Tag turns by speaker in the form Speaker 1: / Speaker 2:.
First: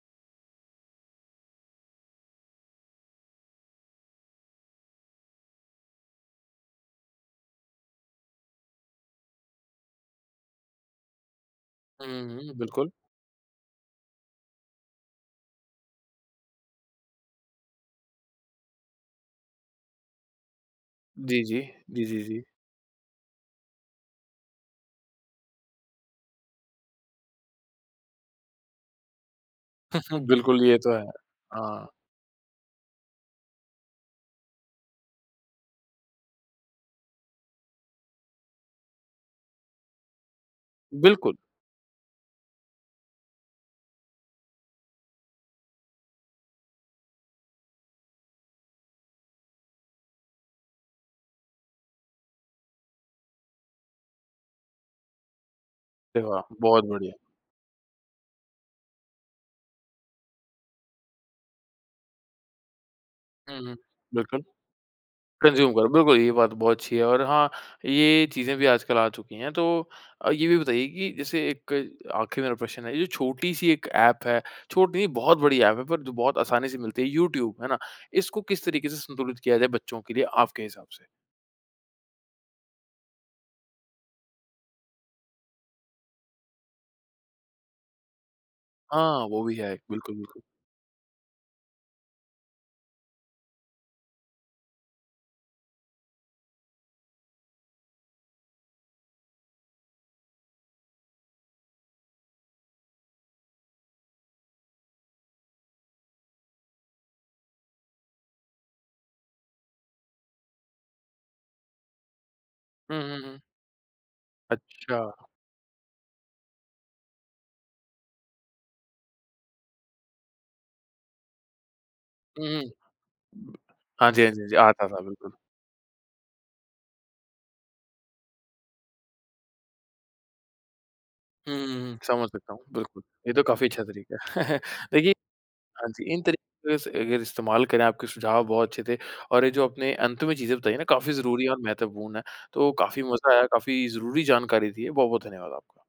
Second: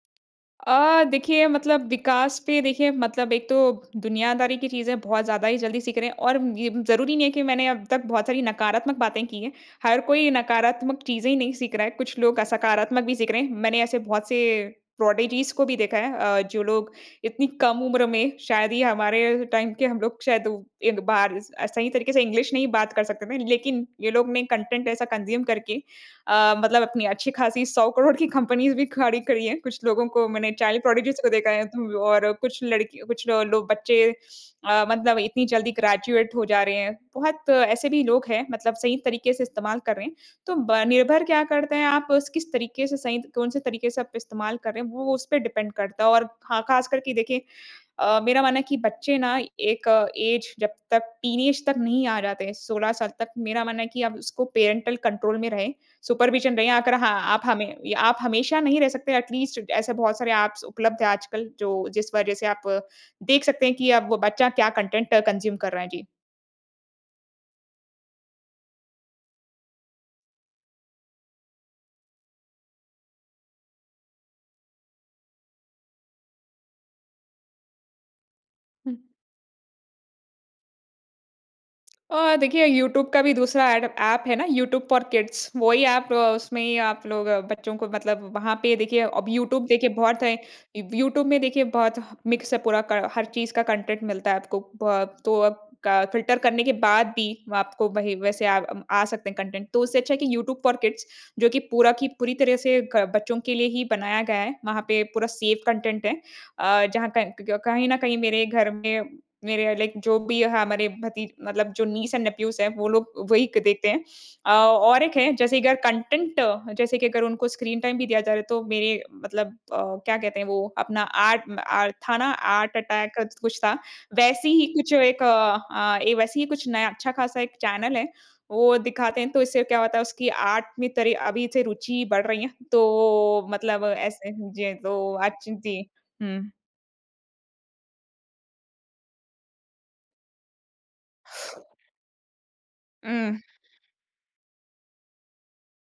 Speaker 1: अ, देखिए मतलब विकास पे देखिए मतलब एक तो दुनियादारी की चीज़ें बहुत ज़्यादा ही जल्दी सीख रहे हैं और ये ज़रूरी नहीं है कि मैंने अब तक बहुत सारी नकारात्मक बातें की हैं। हर कोई नकारात्मक चीज़ें ही नहीं सीख रहा है,
Speaker 2: हुँ,
Speaker 1: कुछ लोग
Speaker 2: हुँ। बिल्कुल।
Speaker 1: सकारात्मक भी सीख रहे हैं। मैंने ऐसे बहुत से प्रोडिजीज़ को भी देखा है अ, जो लोग इतनी कम उम्र में शायद ही हमारे टाइम के हम लोग शायद उ एक बार
Speaker 2: जी,
Speaker 1: स
Speaker 2: जी।
Speaker 1: अ, सही
Speaker 2: जी,
Speaker 1: तरीके
Speaker 2: जी,
Speaker 1: से
Speaker 2: जी।
Speaker 1: इंग्लिश नहीं बात कर सकते थे ना लेकिन ये लोग ने कंटेंट ऐसा कंज़्यूम करके अ, मतलब अपनी अच्छी-खासी 100 करोड़ की कंपनीज़ भी खड़ी करी है। कुछ
Speaker 2: हुँ,
Speaker 1: लोगों
Speaker 2: हुँ।
Speaker 1: को, मैंने
Speaker 2: बिल्कुल ये
Speaker 1: चाइल्ड
Speaker 2: तो है।
Speaker 1: प्रोडिजीज़ को देखा है।
Speaker 2: हाँ।
Speaker 1: तो और कुछ लड़की, कुछ ल लो बच्चे अ, मतलब इतनी जल्दी ग्रेजुएट हो जा रहे हैं। बहुत ऐसे भी लोग हैं मतलब सही तरीके से इस्तेमाल कर रहे हैं। तो ब निर्भर
Speaker 2: बिल्कुल।
Speaker 1: क्या करते हैं आप उस किस तरीके से सही कौन-से तरीके से आप इस्तेमाल कर रहे हैं वो उसपे डिपेंड करता है। और ख़ा ख़ास कर के देखिए अ, मेरा मानना है कि बच्चे ना एक ऐज जब तक टीनेज तक नहीं आ जाते हैं 16 साल तक, मेरा मानना है कि अब उसको पैरेंटल कंट्रोल में रहें
Speaker 2: अरे वाह!
Speaker 1: सुपरविज़न रहे।
Speaker 2: बहुत
Speaker 1: अगर
Speaker 2: बढ़िया।
Speaker 1: हाँ, आप हमें आप हमेशा नहीं रह सकते एटलीस्ट ऐसे बहुत सारे एप्स उपलब्ध हैं आजकल जो जिस वज़ह से आप देख
Speaker 2: हुँ,
Speaker 1: सकते हैं
Speaker 2: हुँ।
Speaker 1: कि अब वो
Speaker 2: बिल्कुल।
Speaker 1: बच्चा क्या कंटेंट कंज्यूम कर
Speaker 2: कंज़्यूम
Speaker 1: रहा है।
Speaker 2: करो,
Speaker 1: जी।
Speaker 2: बिल्कुल ये बात बहुत अच्छी है। और हाँ, ये चीज़ें भी आजकल आ चुकी हैं। तो ये भी बताइए कि जैसे 1 आखिरी मेरा प्रश्न है, जो छोटी-सी एक एप है, छोटी नहीं बहुत बड़ी एप है, पर बहुत आसानी से मिलती है। यूट्यूब, है ना। इसको किस तरीके से
Speaker 1: हुँ।
Speaker 2: संतुलित किया जाए बच्चों के लिए आपके हिसाब से?
Speaker 1: अ, देखिए यूट्यूब का भी दूसरा एडप ऐप है ना यूट्यूब फ़ॉर किड्स। वही एप अ, उसमें ही आप लोग बच्चों को मतलब वहाँ पे देखिए
Speaker 2: हाँ,
Speaker 1: अब
Speaker 2: वो भी
Speaker 1: यूट्यूब
Speaker 2: है एक।
Speaker 1: देखिए
Speaker 2: बिल्कुल,
Speaker 1: बहुत है।
Speaker 2: बिल्कुल।
Speaker 1: यूट्यूब में देखिए बहुत ह मिक्सअप पूरा क हर चीज़ का कंटेंट मिलता है आपको। ब तो अब क फिल्टर करने के बाद भी आपको वही वैसे अ, आ सकते हैं कंटेंट। तो उससे अच्छा है कि यूट्यूब फ़ॉर किड्स जो कि पूरा की पूरी तरह से क बच्चों के लिए ही बनाया गया है। वहाँ पे पूरा सेफ़ कंटेंट है। अ, जहाँ क क्क कहीं न कहीं मेरे घर में मेरे या लाइक जो भी हमारे भती मतलब जो नीस एंड नेफ्यूज़ हैं वो
Speaker 2: हुँ,
Speaker 1: लोग
Speaker 2: हुँ, हुँ।
Speaker 1: वही क देखते हैं। अ, और
Speaker 2: अच्छा।
Speaker 1: एक है जैसे अगर कंटेंट जैसे की अगर उनको स्क्रीन टाइम भी दिया जा रहा है तो मेरे मतलब अ, क्या कहते हैं वो अपना आर्ट अ, था ना
Speaker 2: हुँ, हुँ।
Speaker 1: आर्ट अटैक क कुछ था
Speaker 2: हाँ जी, हाँ जी।
Speaker 1: वैसे
Speaker 2: जी
Speaker 1: ही
Speaker 2: आता
Speaker 1: कुछ
Speaker 2: था,
Speaker 1: एक
Speaker 2: बिल्कुल।
Speaker 1: अ, वैसे ही कुछ नया अच्छा-ख़ासा एक चैनल है वो दिखाते हैं। तो इससे क्या होता है उसकी आर्ट में तरी अभी
Speaker 2: हुँ,
Speaker 1: से
Speaker 2: हुँ, हुँ।
Speaker 1: रूचि बढ़
Speaker 2: समझ
Speaker 1: रही है।
Speaker 2: सकता हूँ, बिल्कुल। ये तो
Speaker 1: तो
Speaker 2: काफ़ी अच्छा
Speaker 1: मतलब
Speaker 2: तरीका है।
Speaker 1: ऐसे जी
Speaker 2: देखिए
Speaker 1: तो अच जी।
Speaker 2: हाँ जी, इन
Speaker 1: हुँ।
Speaker 2: तरीके से अगर इस्तेमाल करें आपके सुझाव बहुत अच्छे थे। और ये जो आपने अंत में चीज़ें बताई है ना काफ़ी ज़रूरी और महत्वपूर्ण है। तो काफ़ी मज़ा
Speaker 1: उ।
Speaker 2: आया, काफ़ी ज़रूरी जानकारी दी है। बहुत-बहुत धन्यवाद आपका।